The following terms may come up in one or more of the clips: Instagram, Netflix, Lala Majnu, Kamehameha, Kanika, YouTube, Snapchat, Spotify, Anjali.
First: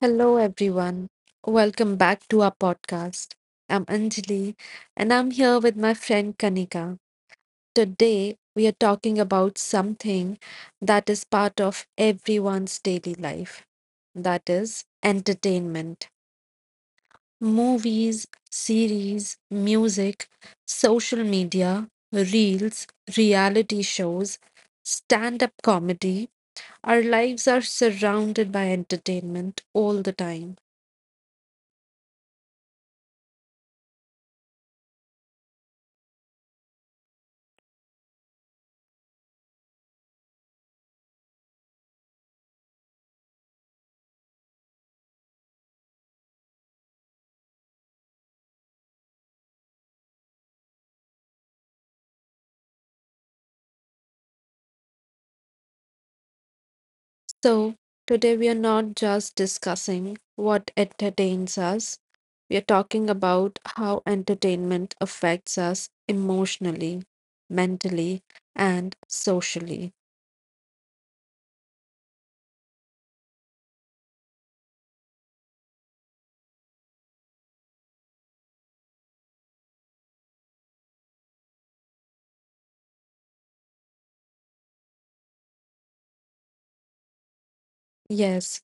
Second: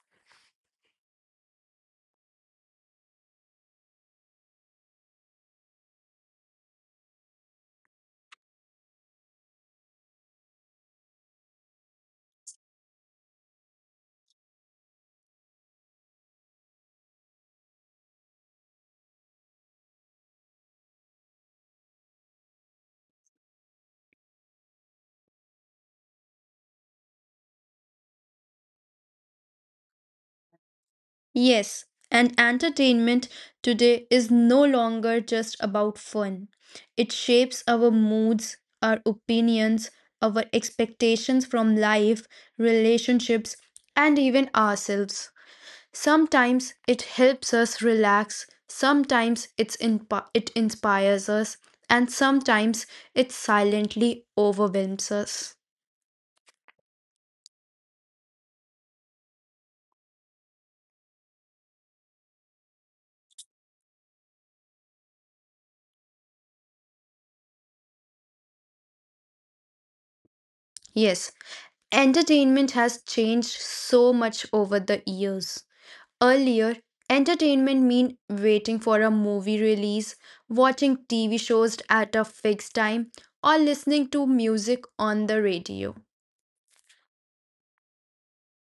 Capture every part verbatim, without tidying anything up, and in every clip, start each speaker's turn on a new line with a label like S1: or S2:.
S1: Hello, everyone. Welcome back to our podcast. I'm Anjali and I'm here with my friend Kanika. Today, we are talking about something that is part of everyone's daily life, that is, entertainment. Movies, series, music, social media, reels, reality shows, stand up comedy. Our lives are surrounded by entertainment all the time.
S2: Yes, and entertainment today is no longer just about fun. It shapes our moods, our opinions, our expectations from life, relationships, and even ourselves. Sometimes it helps us relax, sometimes it's inp- it inspires us, and sometimes it silently overwhelms us.
S1: So, today we are not just discussing what entertains us, we are talking about how entertainment affects us emotionally, mentally, and socially.
S2: Yes, entertainment has changed so much over the years. Earlier, entertainment meant waiting for a movie release, watching T V shows at a fixed time, or listening to music on the radio.
S1: Yes,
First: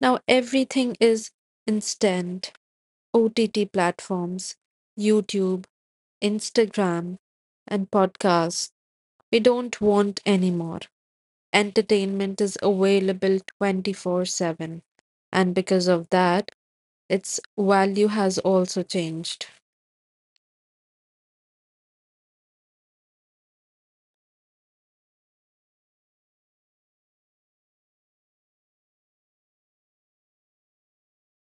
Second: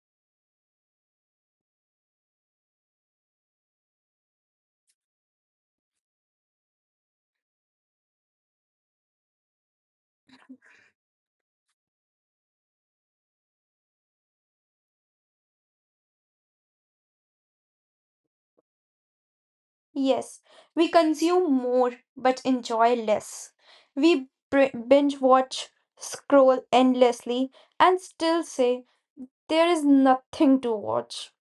S1: now everything is instant O T T platforms, YouTube, Instagram, and podcasts. We don't want anymore. Entertainment is available twenty four seven. And because of that, its value has also changed.
S2: Yes, we consume more but enjoy less. We br- binge watch, scroll endlessly, and still say there is nothing to watch.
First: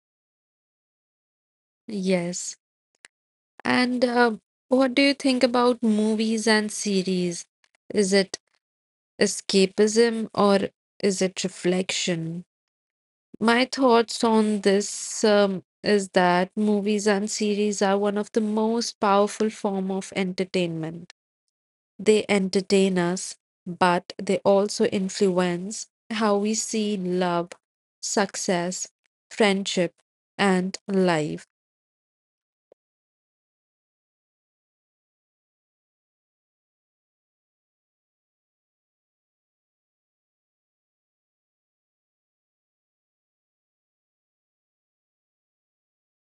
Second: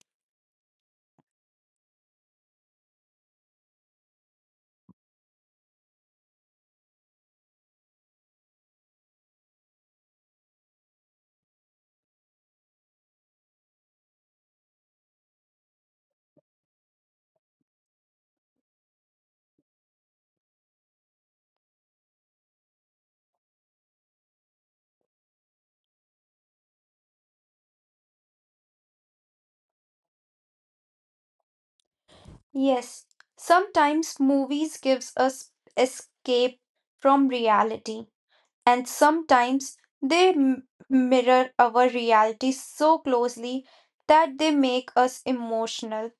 S1: Yes. And uh, what do you think about movies and series? Is it escapism or is it reflection? My thoughts on this um, is that movies and series are one of the most powerful form of entertainment. They entertain us, but they also influence how we see love, success, friendship, and life.
S2: Yes, sometimes movies gives us escape from reality, and sometimes they m- mirror our reality so closely that they make us emotional.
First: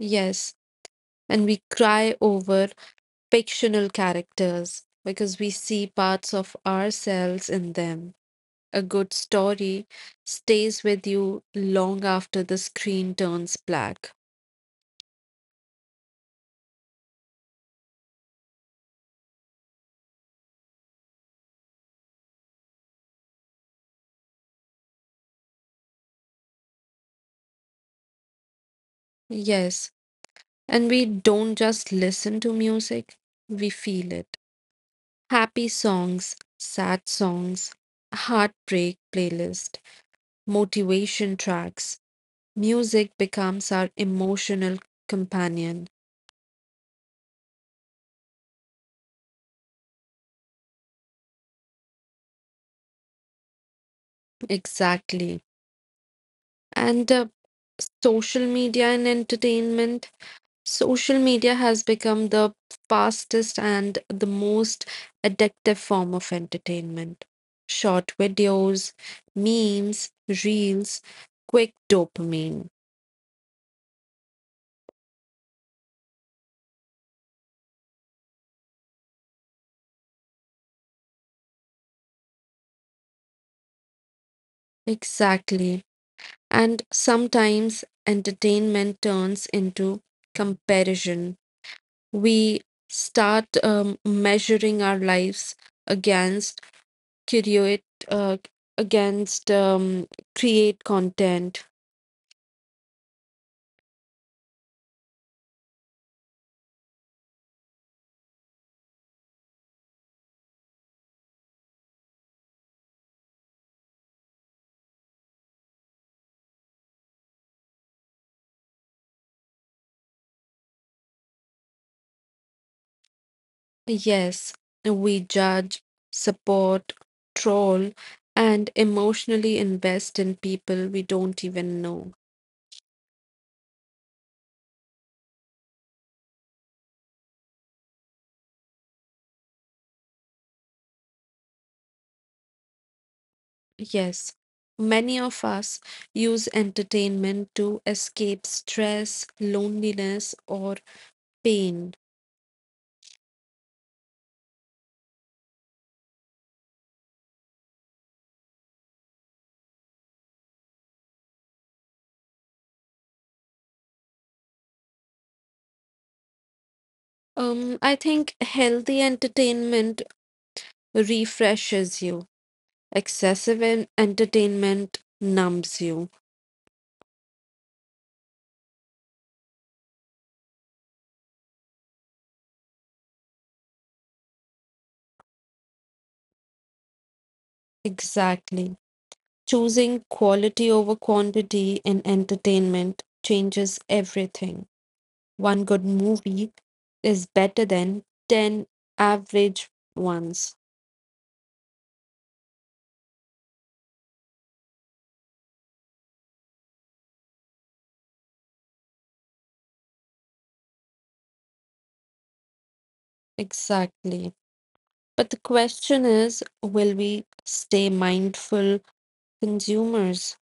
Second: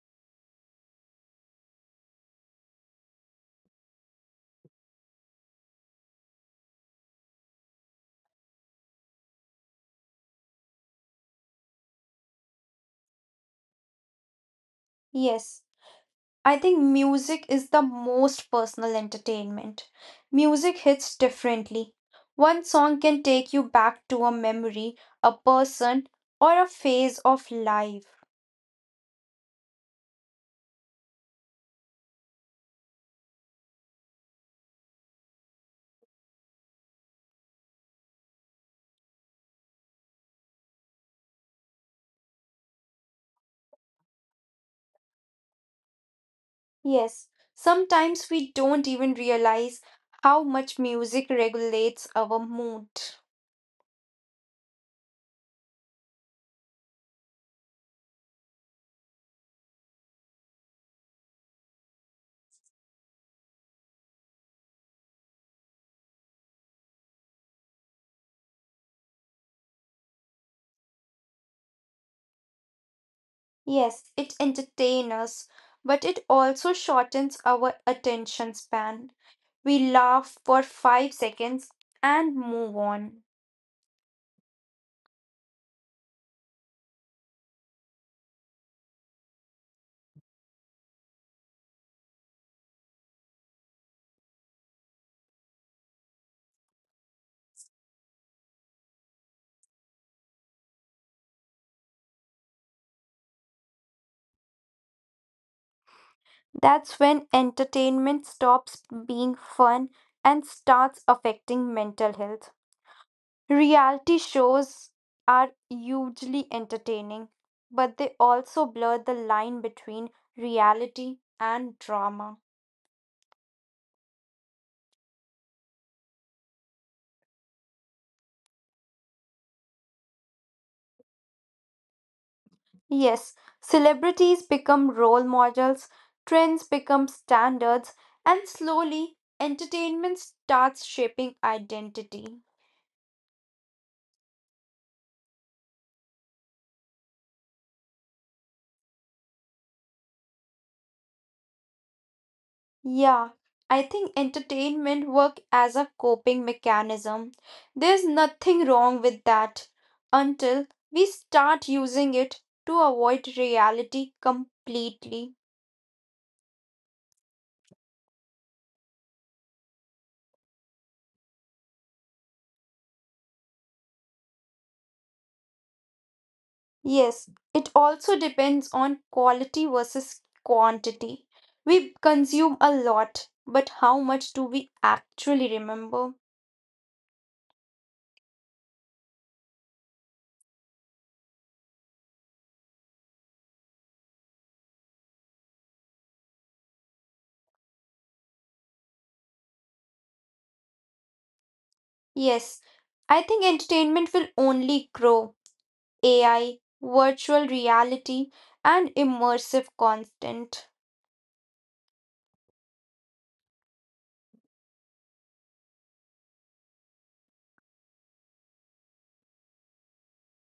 S1: Yes, and we cry over fictional characters because we see parts of ourselves in them. A good story stays with you long after the screen turns black.
S2: Yes, I think music is the most personal entertainment. Music hits differently. One song can take you back to a memory, a person, or a phase of life.
S1: Yes, and we don't just listen to music, we feel it. Happy songs, sad songs, heartbreak playlist, motivation tracks. Music becomes our emotional companion.
S2: Yes, sometimes we don't even realize how much music regulates our mood.
S1: Exactly. And uh, social media and entertainment. Social media has become the fastest and the most addictive form of entertainment. Short videos, memes, reels, quick dopamine.
S2: Yes, it entertains us, but it also shortens our attention span. We laugh for five seconds and move on.
S1: Exactly. And sometimes entertainment turns into comparison. We start um, measuring our lives against curate uh, against um, create content.
S2: That's when entertainment stops being fun and starts affecting mental health. Reality shows are hugely entertaining, but they also blur the line between reality and drama.
S1: Yes, we judge, support, troll, and emotionally invest in people we don't even know.
S2: Yes, celebrities become role models, trends become standards, and slowly entertainment starts shaping identity.
S1: Yes, many of us use entertainment to escape stress, loneliness, or pain.
S2: Yeah, I think entertainment work as a coping mechanism. There's nothing wrong with that until we start using it to avoid reality completely.
S1: Um, I think healthy entertainment refreshes you. Excessive en- entertainment numbs you.
S2: Yes, it also depends on quality versus quantity. We consume a lot, but how much do we actually remember?
S1: Exactly. Choosing quality over quantity in entertainment changes everything. One good movie is better than ten average ones.
S2: Yes, I think entertainment will only grow. A I, virtual reality, and immersive content.
S1: Exactly. But the question is, will we stay mindful consumers?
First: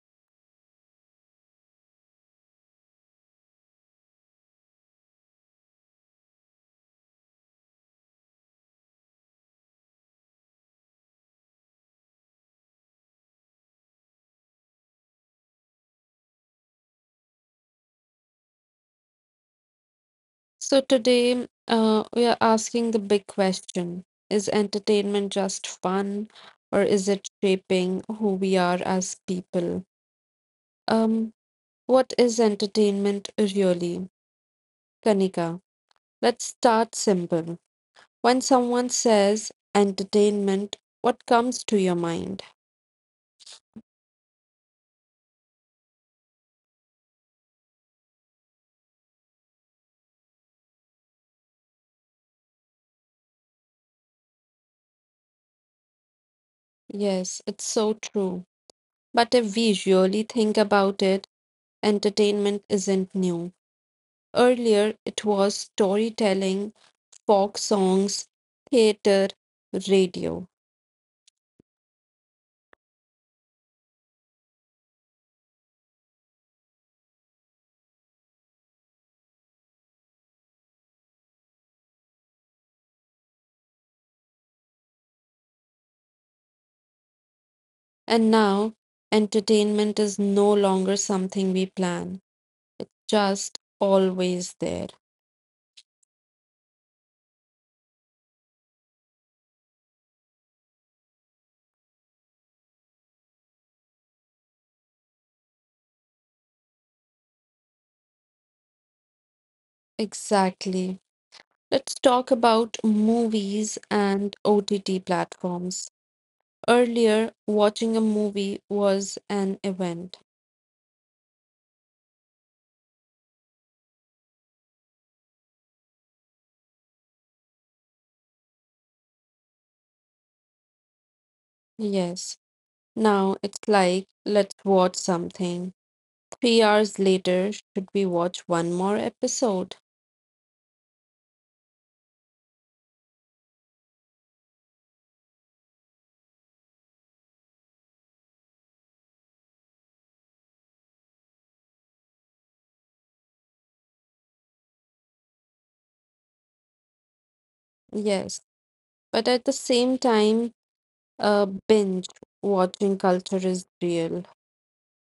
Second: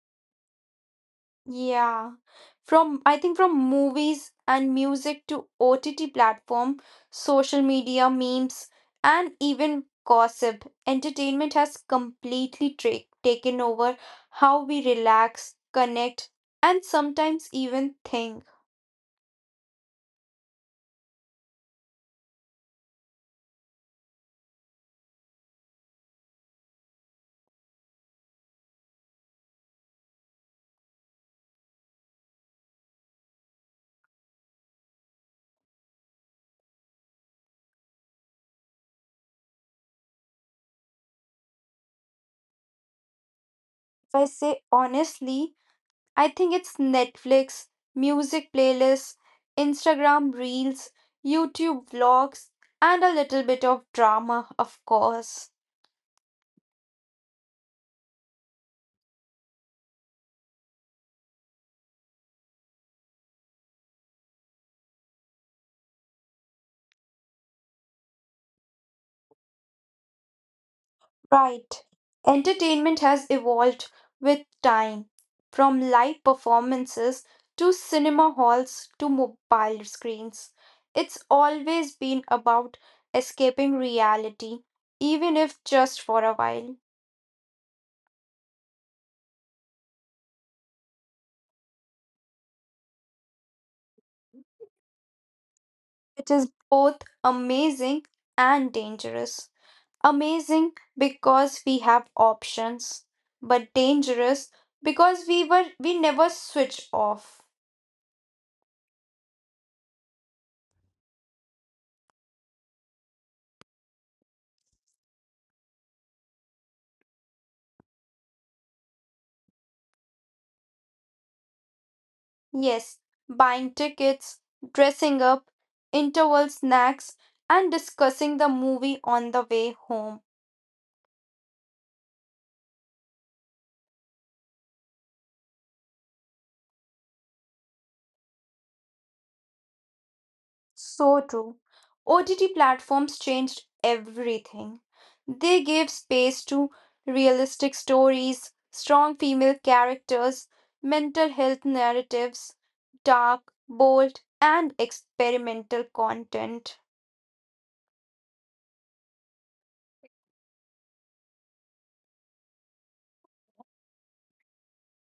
S2: Yeah. From I think from movies and music to O T T platform, social media, memes, and even gossip, entertainment has completely tra- taken over how we relax, connect, and sometimes even think.
S1: So today, uh, we are asking the big question: is entertainment just fun, or is it shaping who we are as people? Um, What is entertainment really? Kanika, let's start simple. When someone says entertainment, what comes to your mind?
S2: If I say honestly, I think it's Netflix, music playlists, Instagram reels, YouTube vlogs, and a little bit of drama, of course.
S1: Yes, it's so true. But if we really think about it, entertainment isn't new. Earlier, it was storytelling, folk songs, theater, radio.
S2: Right. Entertainment has evolved with time, from live performances to cinema halls to mobile screens. It's always been about escaping reality, even if just for a while,
S1: And now, entertainment is no longer something we plan, just always there.
S2: which is both amazing and dangerous. Amazing because we have options, but dangerous because we were we never switch off.
S1: Exactly. Let's talk about movies and O T T platforms. Earlier, watching a movie was an event.
S2: Yes, buying tickets, dressing up, interval snacks, and discussing the movie on the way home.
S1: Yes. Now it's like, let's watch something. Three hours later, should we watch one more episode?
S2: So true. O T T platforms changed everything. They gave space to realistic stories, strong female characters, mental health narratives, dark, bold, and experimental content.
S1: Yes. But at the same time, uh, binge watching culture is real.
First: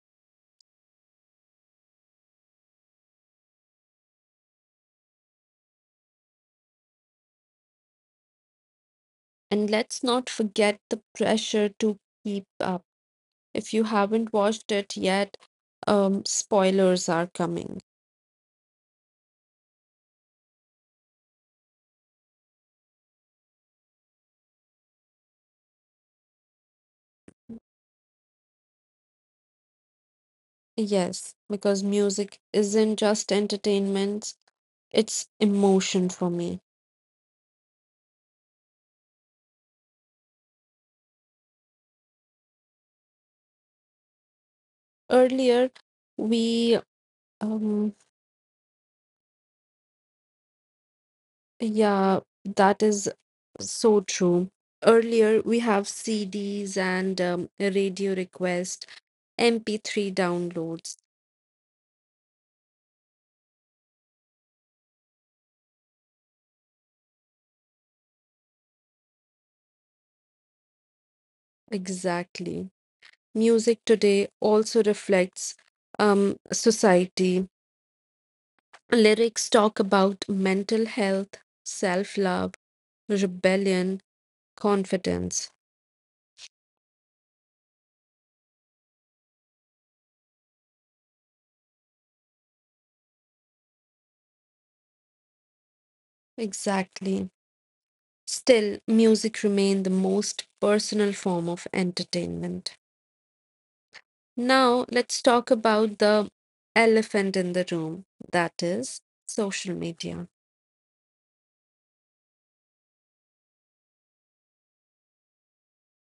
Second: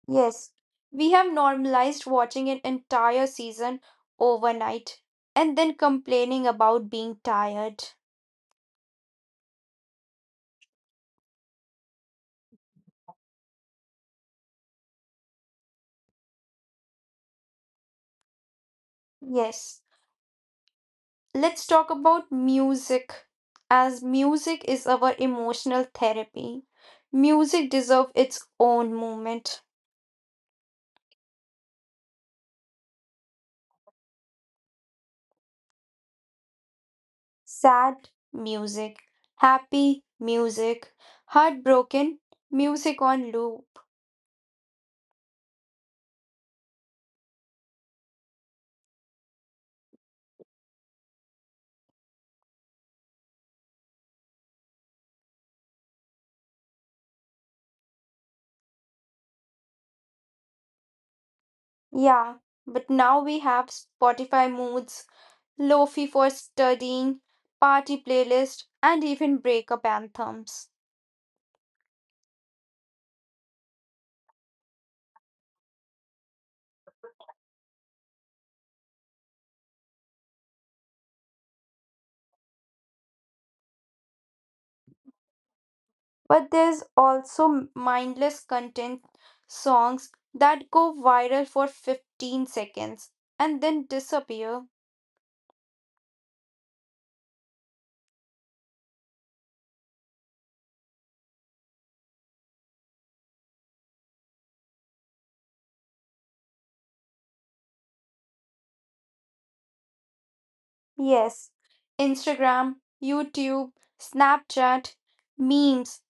S2: Yes, we have normalized watching an entire season overnight and then complaining about being tired.
S1: And let's not forget the pressure to keep up. If you haven't watched it yet, um, spoilers are coming.
S2: Yes, let's talk about music, as music is our emotional therapy. Music deserves its own moment.
S1: Yes, because music isn't just entertainment, it's emotion for me.
S2: Sad music, happy music, heartbroken music on loop.
S1: Earlier, we, um, yeah, that is so true. Earlier, we have C Ds and um, radio request, M P three downloads.
S2: Yeah, but now we have Spotify moods, lofi for studying, party playlist, and even breakup anthems.
S1: Exactly. Music today also reflects um, society. Lyrics talk about mental health, self-love, rebellion, confidence.
S2: But there's also mindless content, songs that go viral for fifteen seconds and then disappear.
S1: Exactly. Still, music remained the most personal form of entertainment. Now, let's talk about the elephant in the room, that is, social media.
S2: Yes, Instagram, YouTube, Snapchat, memes,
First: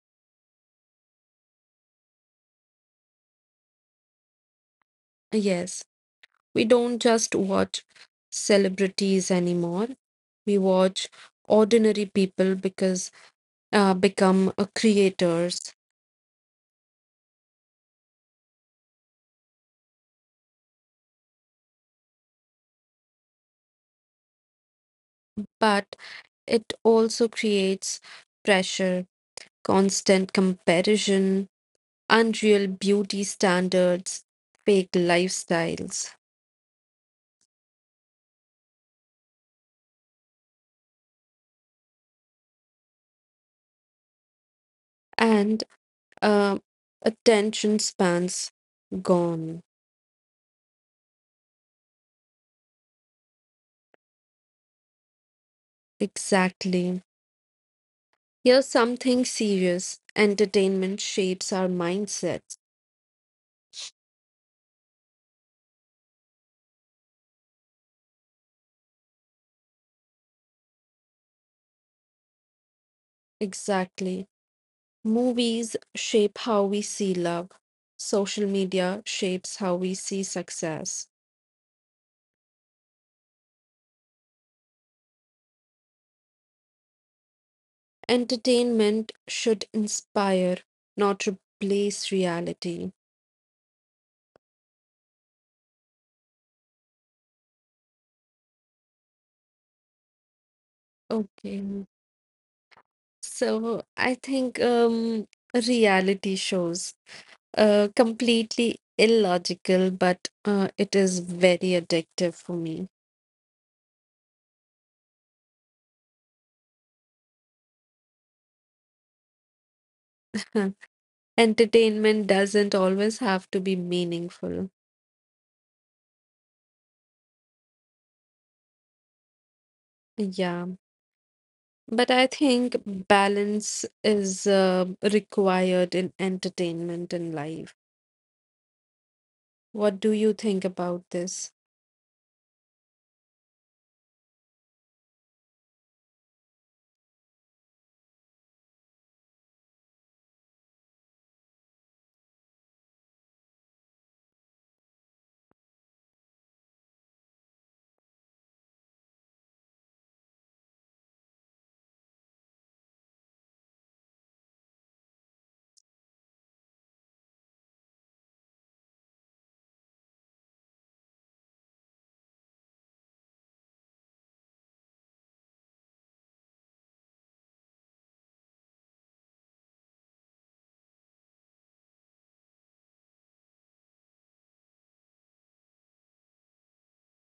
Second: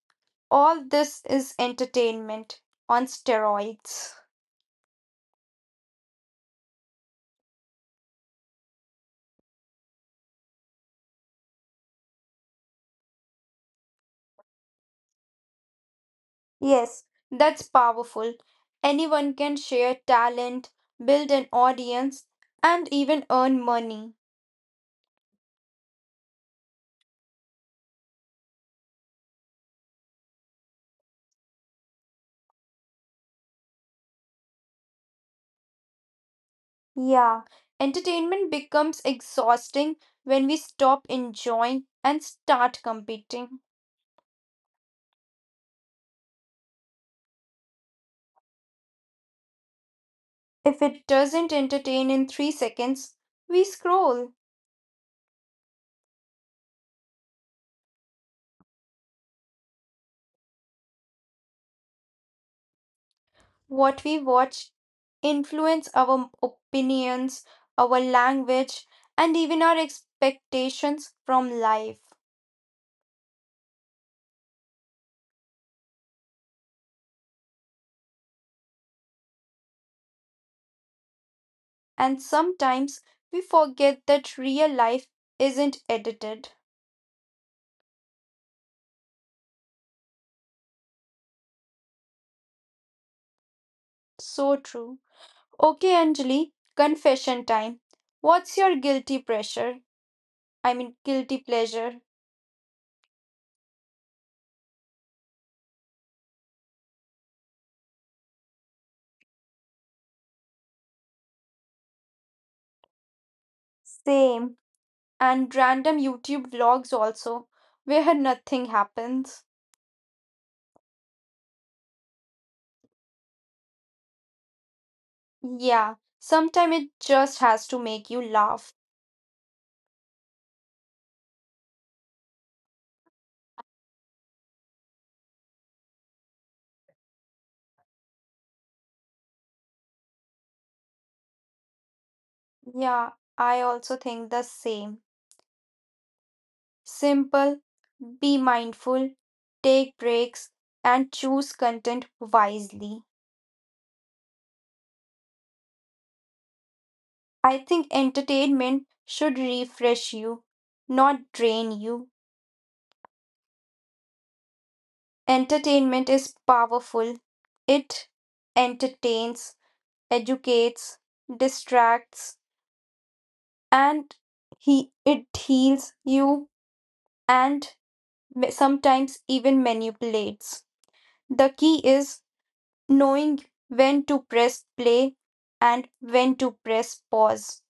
S2: all this is entertainment on steroids.
S1: Yes, we don't just watch celebrities anymore. We watch ordinary people because uh, become uh, creators,
S2: Yes, that's powerful. Anyone can share talent, build an audience, and even earn money.
S1: but it also creates pressure, constant comparison, unreal beauty standards, fake lifestyles,
S2: Yeah, entertainment becomes exhausting when we stop enjoying and start competing.
S1: and uh, attention spans gone.
S2: If it doesn't entertain in three seconds, we scroll.
S1: Exactly. Here's something serious: entertainment shapes our mindsets.
S2: What we watch influence our opinions, our language, and even our expectations from life.
S1: Exactly. Movies shape how we see love, social media shapes how we see success.
S2: And sometimes we forget that real life isn't edited.
S1: Entertainment should inspire, not replace reality.
S2: So true. Okay, Anjali, confession time. What's your guilty pressure? I mean, guilty
S1: Okay.
S2: pleasure.
S1: So I think um, reality shows uh, completely illogical, but uh, it is very addictive for me.
S2: Same. And random YouTube vlogs also, where nothing happens.
S1: Entertainment doesn't always have to be meaningful.
S2: Yeah, sometimes it just has to make you laugh.
S1: Yeah, but I think balance is uh, required in entertainment and life. What do you think about this?
S2: Yeah, I also think the same. Simple, be mindful, take breaks, and choose content wisely. I think entertainment should refresh you, not drain you. Entertainment is powerful. It entertains, educates, distracts, and he it heals you and ma- sometimes even manipulates. The key is knowing when to press play and when to press pause.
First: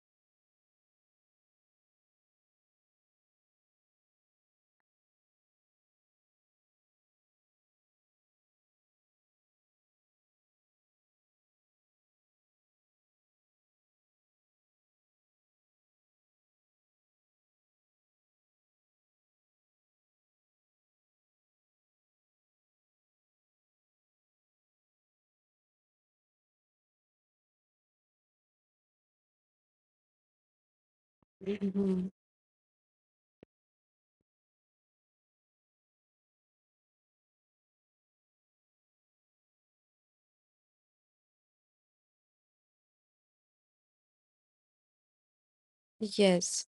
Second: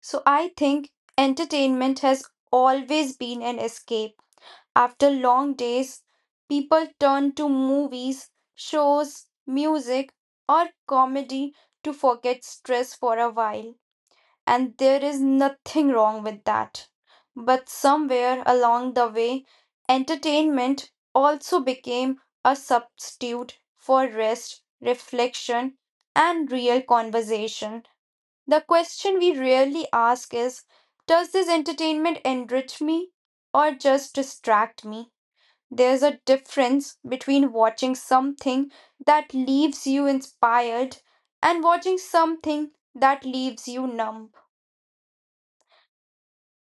S2: So I think entertainment has always been an escape. After long days, people turn to movies, shows, music, or comedy to forget stress for a while. And there is nothing wrong with that. But somewhere along the way, entertainment also became a substitute for rest, reflection, and real conversation. The question we rarely ask is: Does this
S1: Mhm.
S2: entertainment enrich me or just distract me? There's a difference between watching something that leaves you inspired and watching something that leaves you numb.
S1: Yes,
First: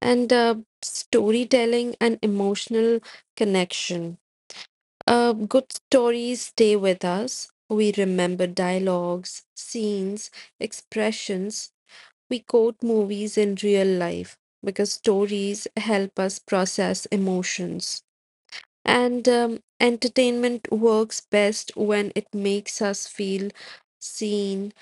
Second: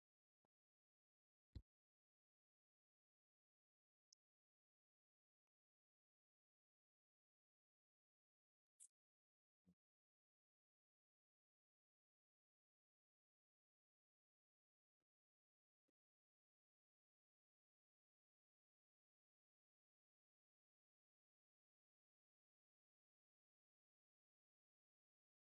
S1: and uh, storytelling and emotional connection. Uh, good stories stay with us. We remember dialogues, scenes, expressions. We quote movies in real life because stories help us process emotions. And um, entertainment works best when it makes us feel seen,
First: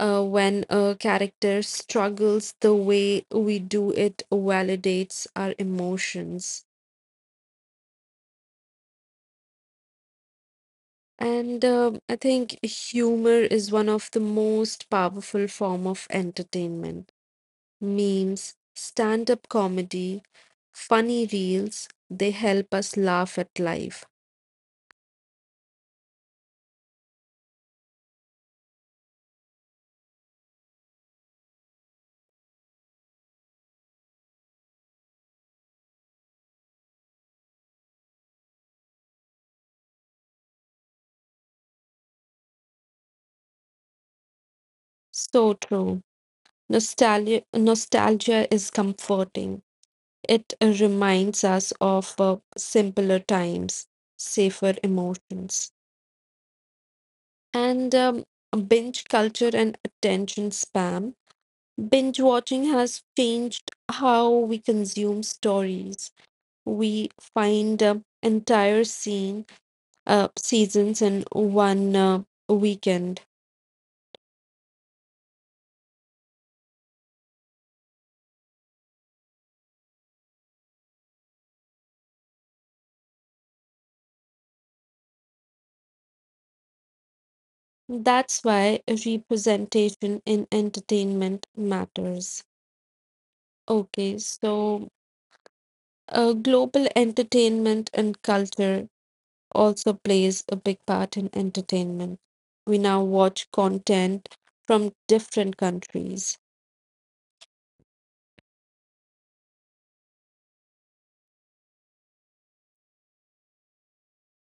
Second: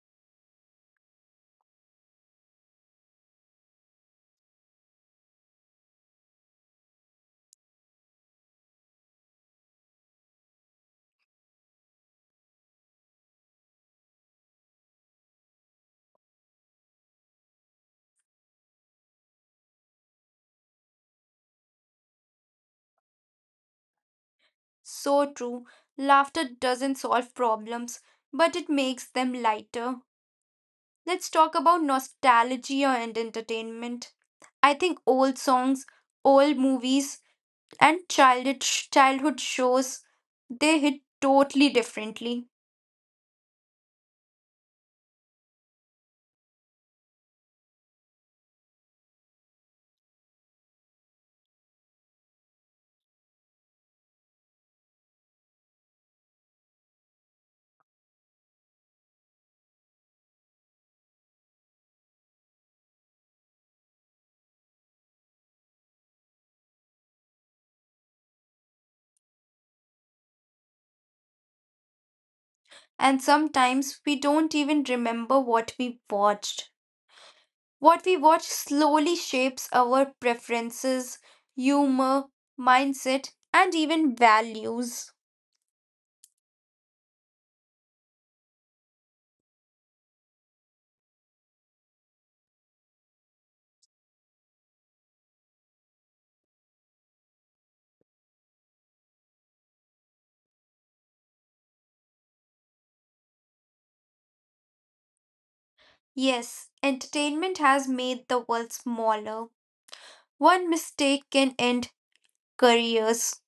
S1: uh, when a character struggles the way we do, it validates our emotions. And um I think humor is one of the most powerful form of entertainment. Memes, stand-up comedy, funny reels, they help us laugh at life.
S2: So true. Laughter doesn't solve problems, but it makes them lighter. Let's talk about nostalgia and entertainment. I think old songs, old movies, and childhood childhood shows, they hit totally differently.
S1: So true. Nostalgia, nostalgia is comforting. It uh, reminds us of uh, simpler times, safer emotions. And um, binge culture and attention spam. Binge watching has changed how we consume stories. We find um, entire scene, uh, seasons in one uh, weekend.
S2: And sometimes we don't even remember what we watched. What we watch slowly shapes our preferences, humor, mindset, and even values.
S1: That's why representation in entertainment matters. Okay, so uh, global entertainment and culture also plays a big part in entertainment. We now watch content from different countries.
S2: Yes, entertainment has made the world smaller. One mistake can end careers.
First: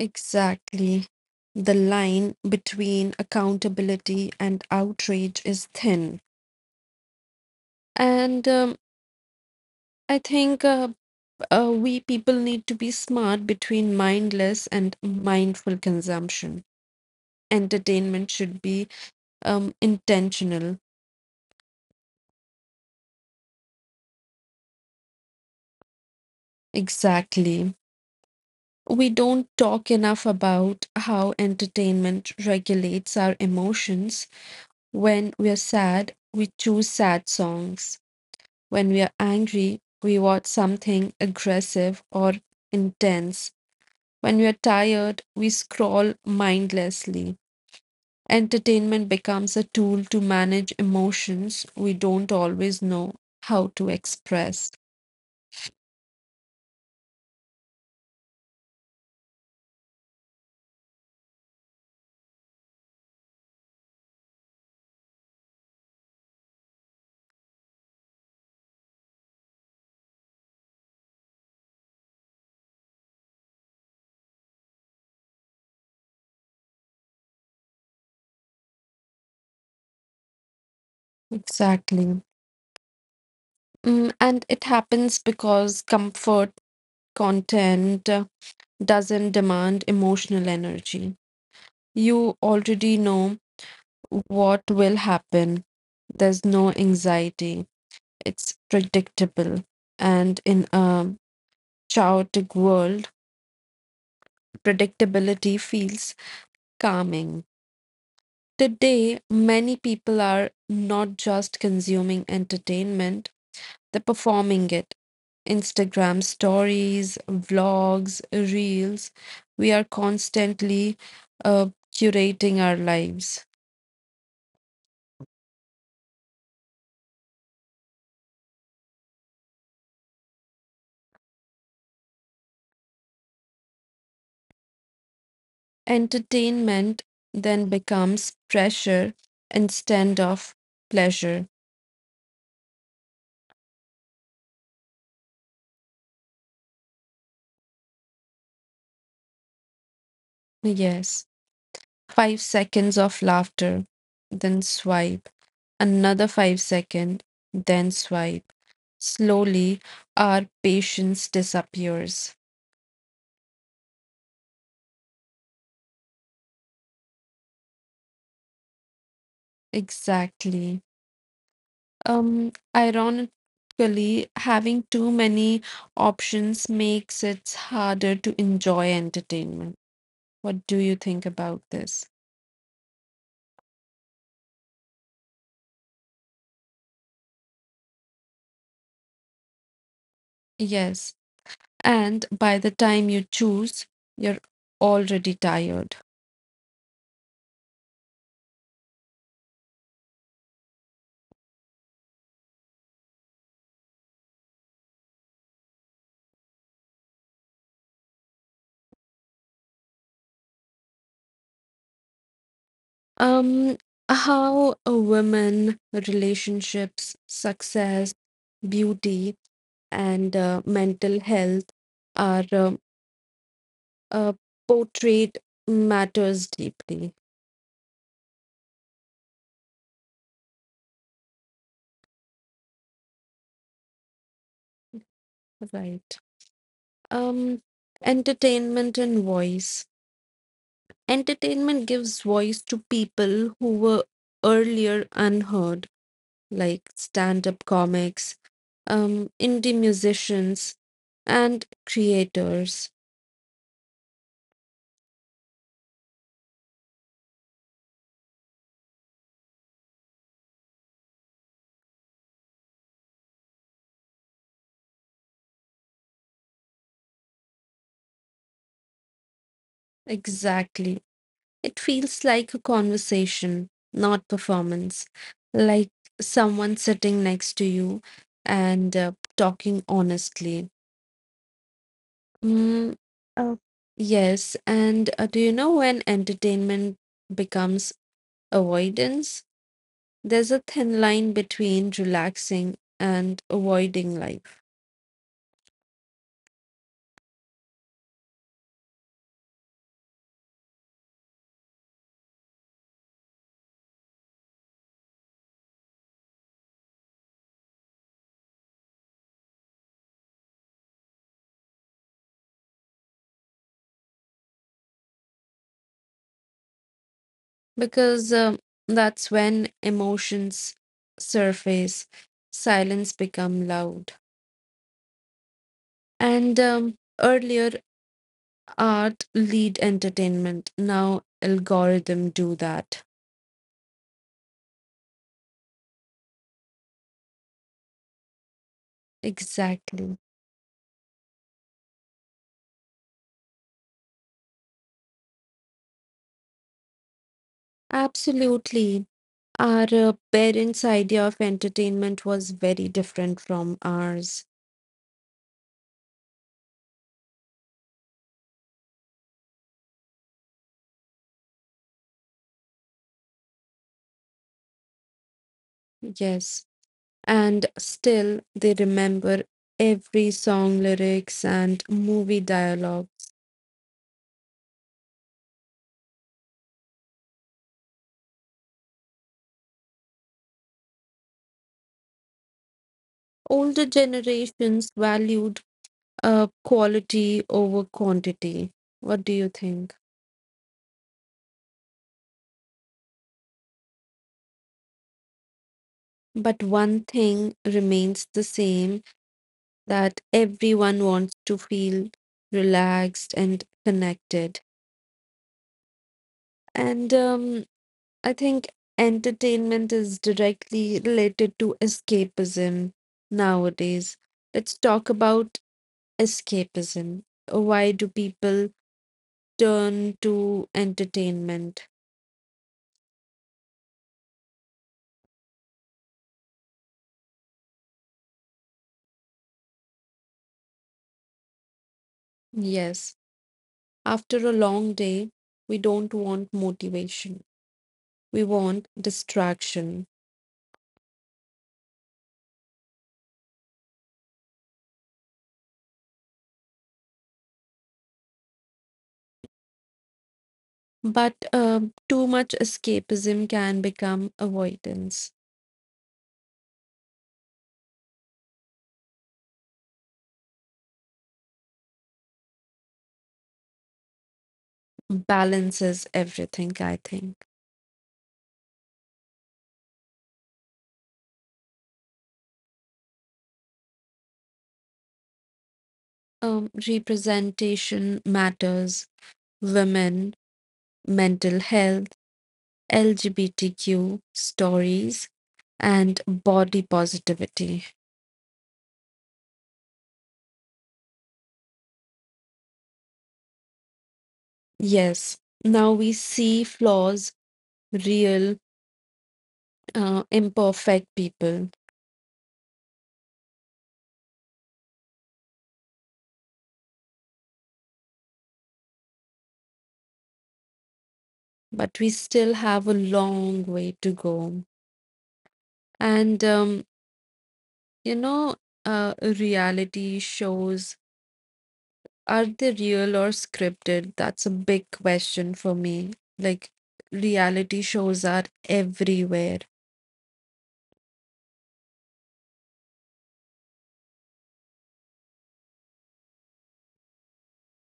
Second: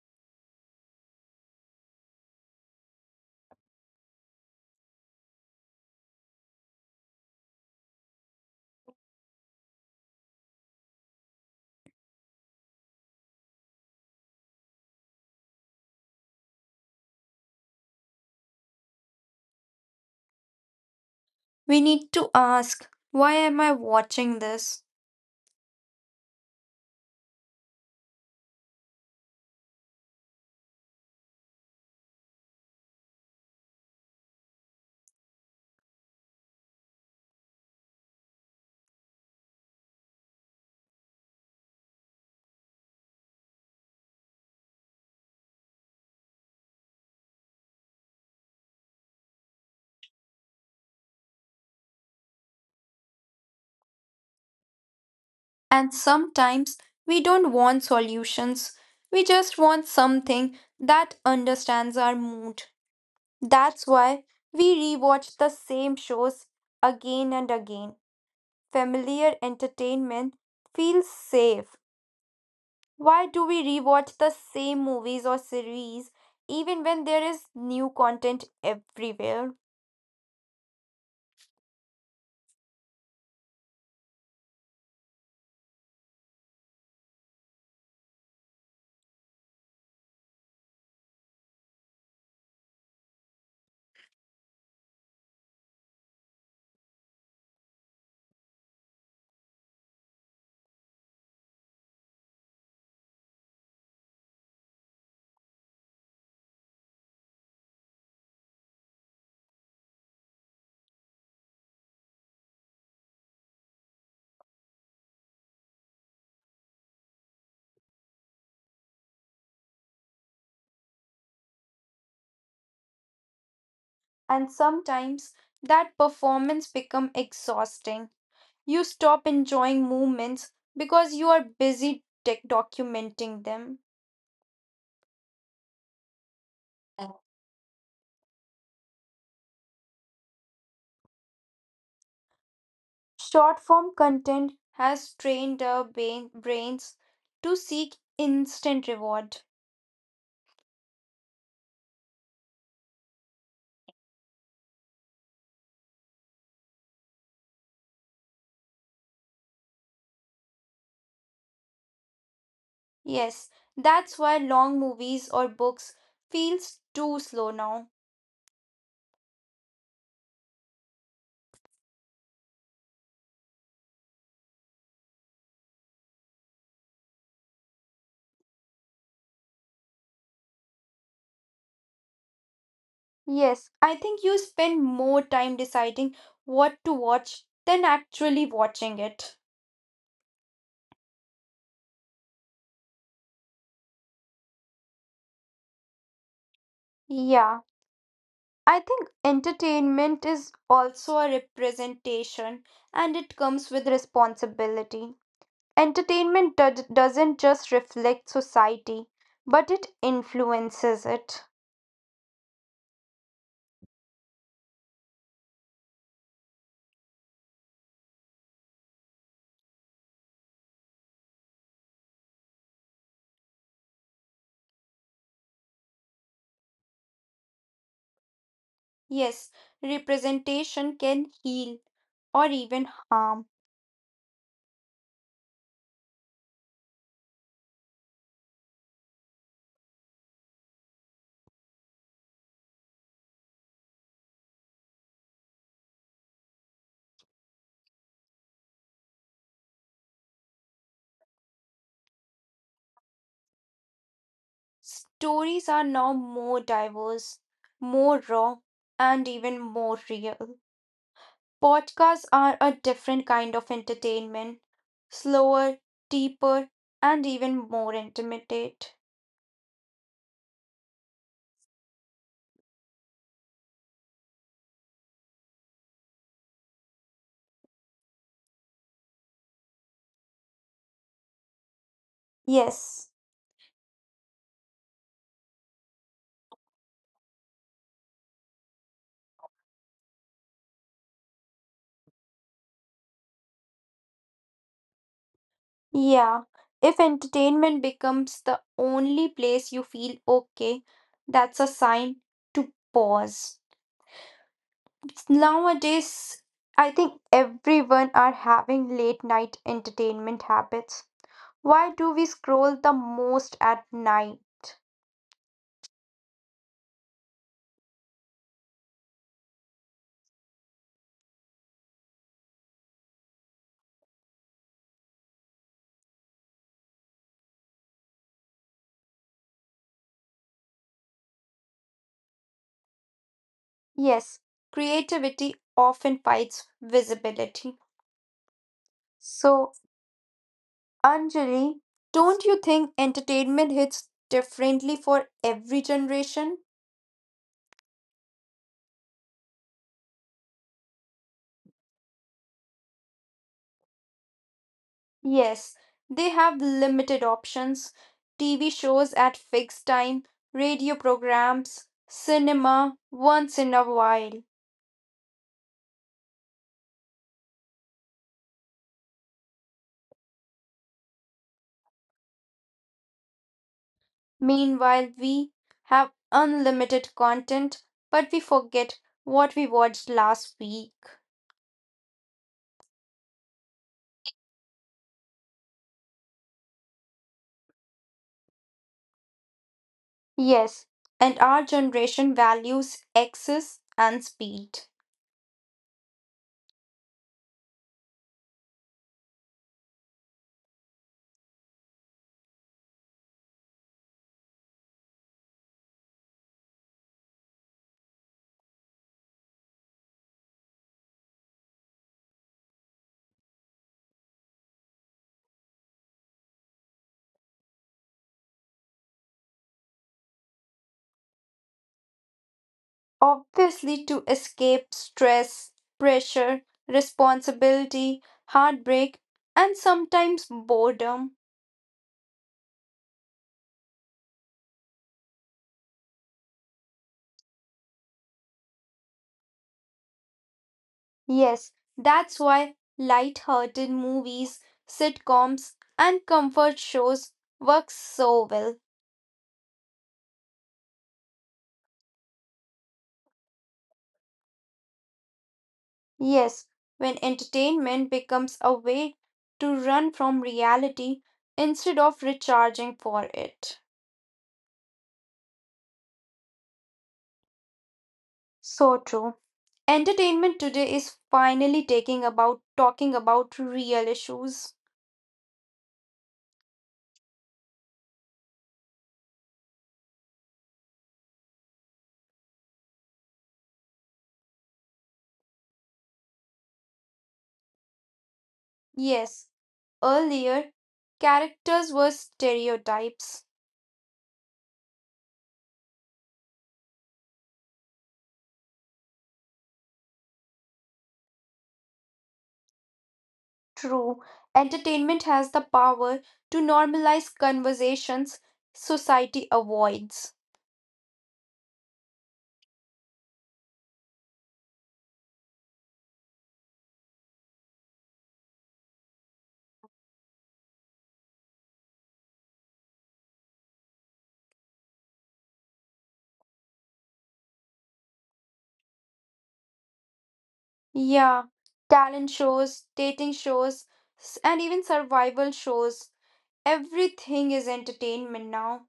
S1: Exactly. The line between accountability and outrage is thin. And um, I think uh, uh, we people need to be smart between mindless and mindful consumption. Entertainment should be um, intentional.
S2: We need to ask, why am I watching this?
S1: Exactly. We don't talk enough about how entertainment regulates our emotions. When we are sad, we choose sad songs. When we are angry, we watch something aggressive or intense. When we are tired, we scroll mindlessly. Entertainment becomes a tool to manage emotions we don't always know how to express.
S2: And sometimes we don't want solutions. We just want something that understands our mood. That's why we rewatch the same shows again and again. Familiar entertainment feels safe. Why do we rewatch the same movies or series even when there is new content everywhere?
S1: Exactly. Mm, and it happens because comfort content uh, doesn't demand emotional energy. You already know what will happen. There's no anxiety. It's predictable. And in a chaotic world, predictability feels calming. Today, many people are not just consuming entertainment, they're performing it. Instagram stories, vlogs, reels. We are constantly uh, curating our lives.
S2: And sometimes that performance become exhausting. You stop enjoying moments because you are busy tech documenting them.
S1: Entertainment then becomes pressure instead of pleasure.
S2: Short form content has trained our brain- brains to seek instant reward.
S1: Yes. Five seconds of laughter, then swipe. Another five second, then swipe. Slowly, our patience disappears.
S2: Yes, that's why long movies or books feels too slow now.
S1: Exactly. Um, ironically, having too many options makes it harder to enjoy entertainment. What do you think about this?
S2: Yes, I think you spend more time deciding what to watch than actually watching it.
S1: Yes. And by the time you choose, you're already tired.
S2: Yeah, I think entertainment is also a representation and it comes with responsibility. Entertainment do- doesn't just reflect society, but it influences it.
S1: Um, how a women, relationships, success, beauty, and uh, mental health are um uh, portrayed matters deeply.
S2: Yes, representation can heal or even harm.
S1: Right. Um, entertainment and voice. Entertainment gives voice to people who were earlier unheard, like stand-up comics, um, indie musicians, and creators.
S2: Stories are now more diverse, more raw, and even more real. Podcasts are a different kind of entertainment, slower, deeper, and even more intimate.
S1: Exactly. It feels like a conversation, not performance, like someone sitting next to you and uh, talking honestly.
S2: Yes,
S1: Mm, uh, yes, and uh, do you know when entertainment becomes avoidance? There's a thin line between relaxing and avoiding life
S2: yeah. If entertainment becomes the only place you feel okay, that's a sign to pause. Nowadays, I think everyone are having late night entertainment habits. Why do we scroll the most at night?
S1: because um that's when emotions surface, silence become loud. And um, earlier art lead entertainment. Now algorithm do that.
S2: Yes, creativity often fights visibility. So,
S1: Exactly.
S2: Anjali, don't you think entertainment hits differently for every generation?
S1: Absolutely. Our uh, parents' idea of entertainment was very different from ours.
S2: Yes, they have limited options. T V shows at fixed time, radio programs, cinema once in a while.
S1: Yes. And still, they remember every song lyrics and movie dialogues.
S2: Meanwhile, we have unlimited content, but we forget what we watched last week.
S1: Older generations valued uh, quality over quantity. What do you think?
S2: Yes, and our generation values access and speed.
S1: But one thing remains the same, that everyone wants to feel relaxed and connected. And um, I think entertainment is directly related to escapism nowadays. Let's talk about escapism. Why do people turn to entertainment?
S2: Obviously, to escape stress, pressure, responsibility, heartbreak, and sometimes boredom.
S1: Yes, after a long day, we don't want motivation, we want distraction.
S2: Yes, that's why light-hearted movies, sitcoms, and comfort shows work so well.
S1: But um, too much escapism can become avoidance.
S2: Yes, when entertainment becomes a way to run from reality instead of recharging for it.
S1: Balances everything, I think.
S2: So true. Entertainment today is finally taking about talking about real issues.
S1: Um, representation matters, women, mental health, L G B T Q stories, and body positivity.
S2: Yes, earlier characters were stereotypes.
S1: Yes, now we see flaws, real, uh, imperfect people,
S2: True. Entertainment has the power to normalize conversations society avoids.
S1: but we still have a long way to go. And, um, you know, uh, reality shows, are they real or scripted? That's a big question for me. Like, reality shows are everywhere.
S2: Yeah, talent shows, dating shows, s- and even survival shows. Everything is entertainment now.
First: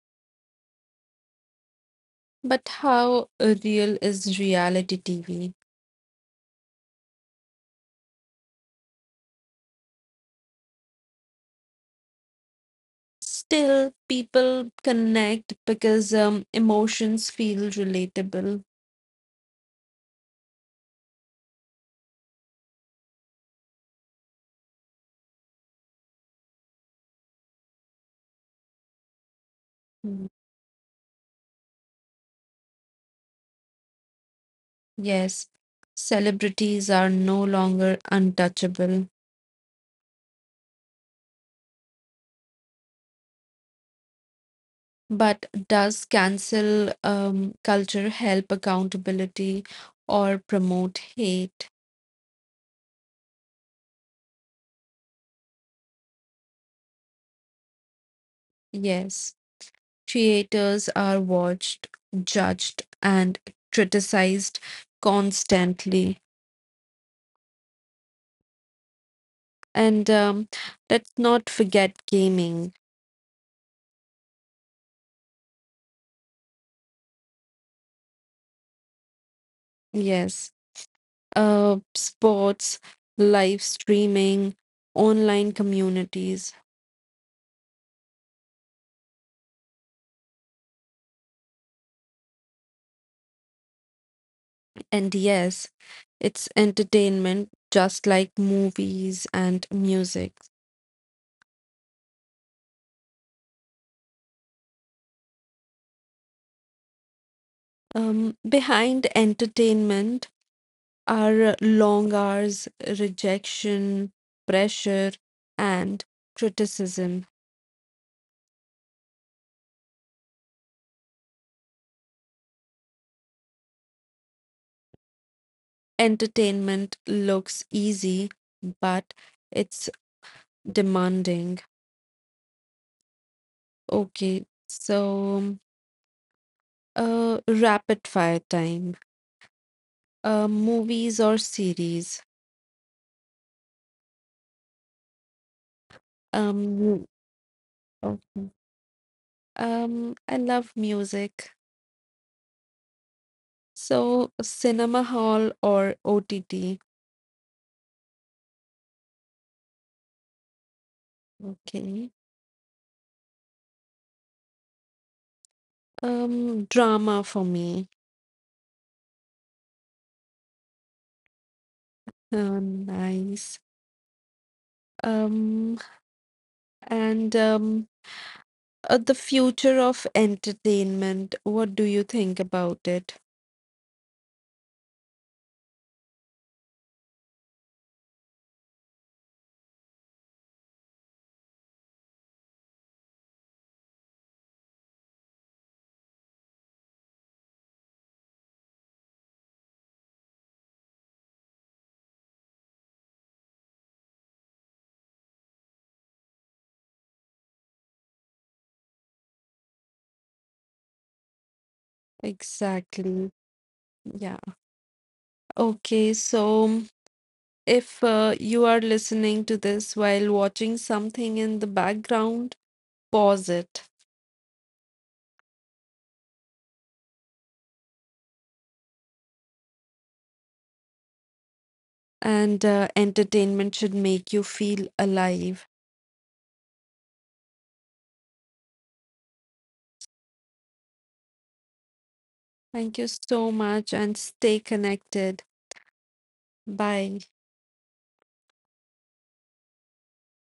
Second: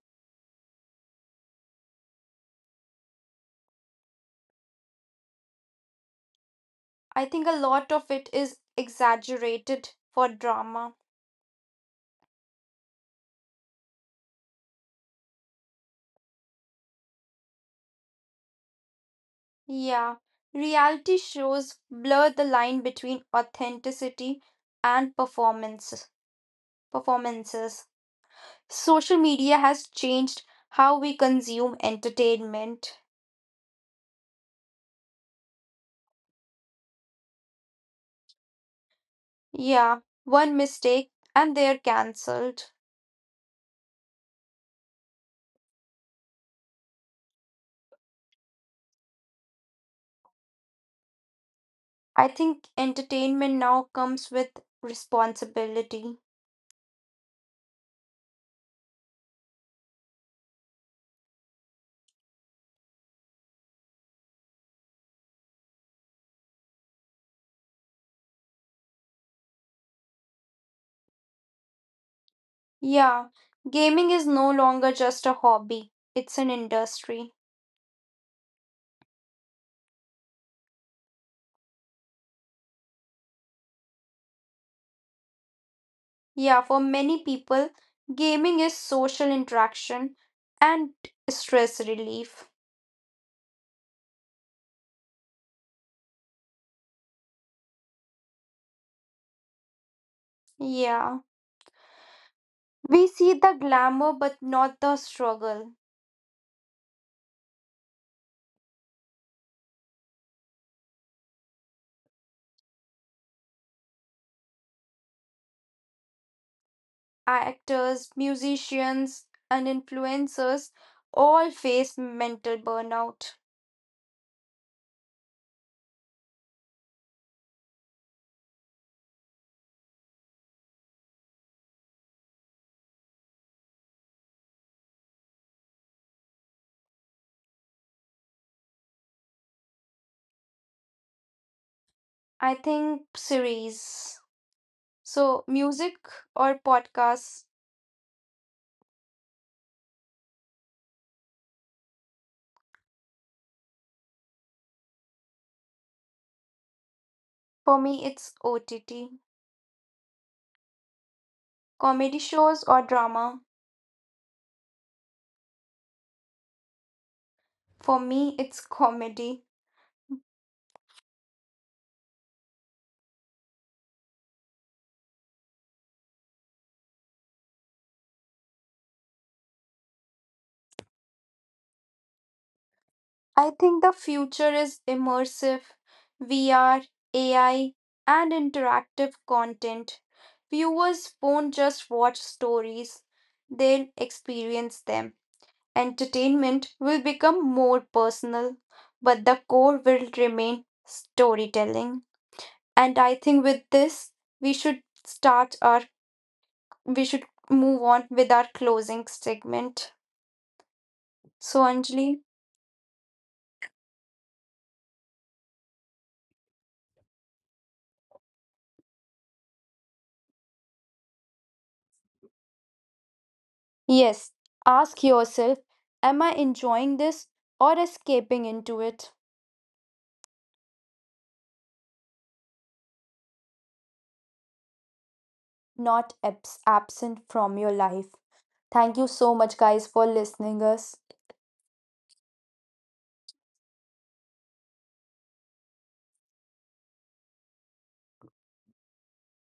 S1: But how real is reality T V?
S2: I think a lot of it is exaggerated for drama.
S1: Still, people connect because um, emotions feel relatable.
S2: Yeah, reality shows blur the line between authenticity and performance performances. Social media has
S1: Mm.
S2: changed how we consume entertainment.
S1: Yes, celebrities are no longer untouchable.
S2: Yeah, one mistake and they're cancelled.
S1: But does cancel um, culture help accountability or promote hate?
S2: I think entertainment now comes with responsibility.
S1: Yes. Creators are watched, judged, and criticized constantly. And um, let's not forget gaming.
S2: Yeah, gaming is no longer just a hobby, it's an industry.
S1: Yes, uh, sports, live streaming, online communities.
S2: Yeah, for many people, gaming is social interaction and stress relief.
S1: And yes, it's entertainment just like movies and music.
S2: Yeah, we see the glamour but not the struggle.
S1: Um, behind entertainment, our long hours, rejection, pressure, and criticism.
S2: Actors, musicians, and influencers all face mental burnout.
S1: Entertainment looks easy, but it's demanding. Okay, so uh, rapid fire time. Uh, movies or series?
S2: I think series. So, music
S1: Um,
S2: or podcasts,
S1: okay. Um, I love music. So, cinema hall or O T T?
S2: for me, it's O T T.
S1: Okay.
S2: Comedy shows or drama,
S1: Um, drama for me.
S2: for me, it's comedy.
S1: Oh, nice. Um, and um, uh, the future of entertainment, what do you think about it?
S2: I think the future is immersive, V R, A I, and interactive content. Viewers won't just watch stories, they'll experience them. Entertainment will become more personal, but the core will remain storytelling. And I think with this, we should start our we should move on with our closing segment. So, Anjali,
S1: Exactly. Yeah. Okay, so um, if uh, you are listening to this while watching something in the background, pause it.
S2: yes, ask yourself: Am I enjoying this or escaping into it?
S1: And uh, entertainment should make you feel alive.
S2: Not abs- absent from your life. Thank you so much, guys, for listening us.
S1: Thank you so much and stay connected. Bye.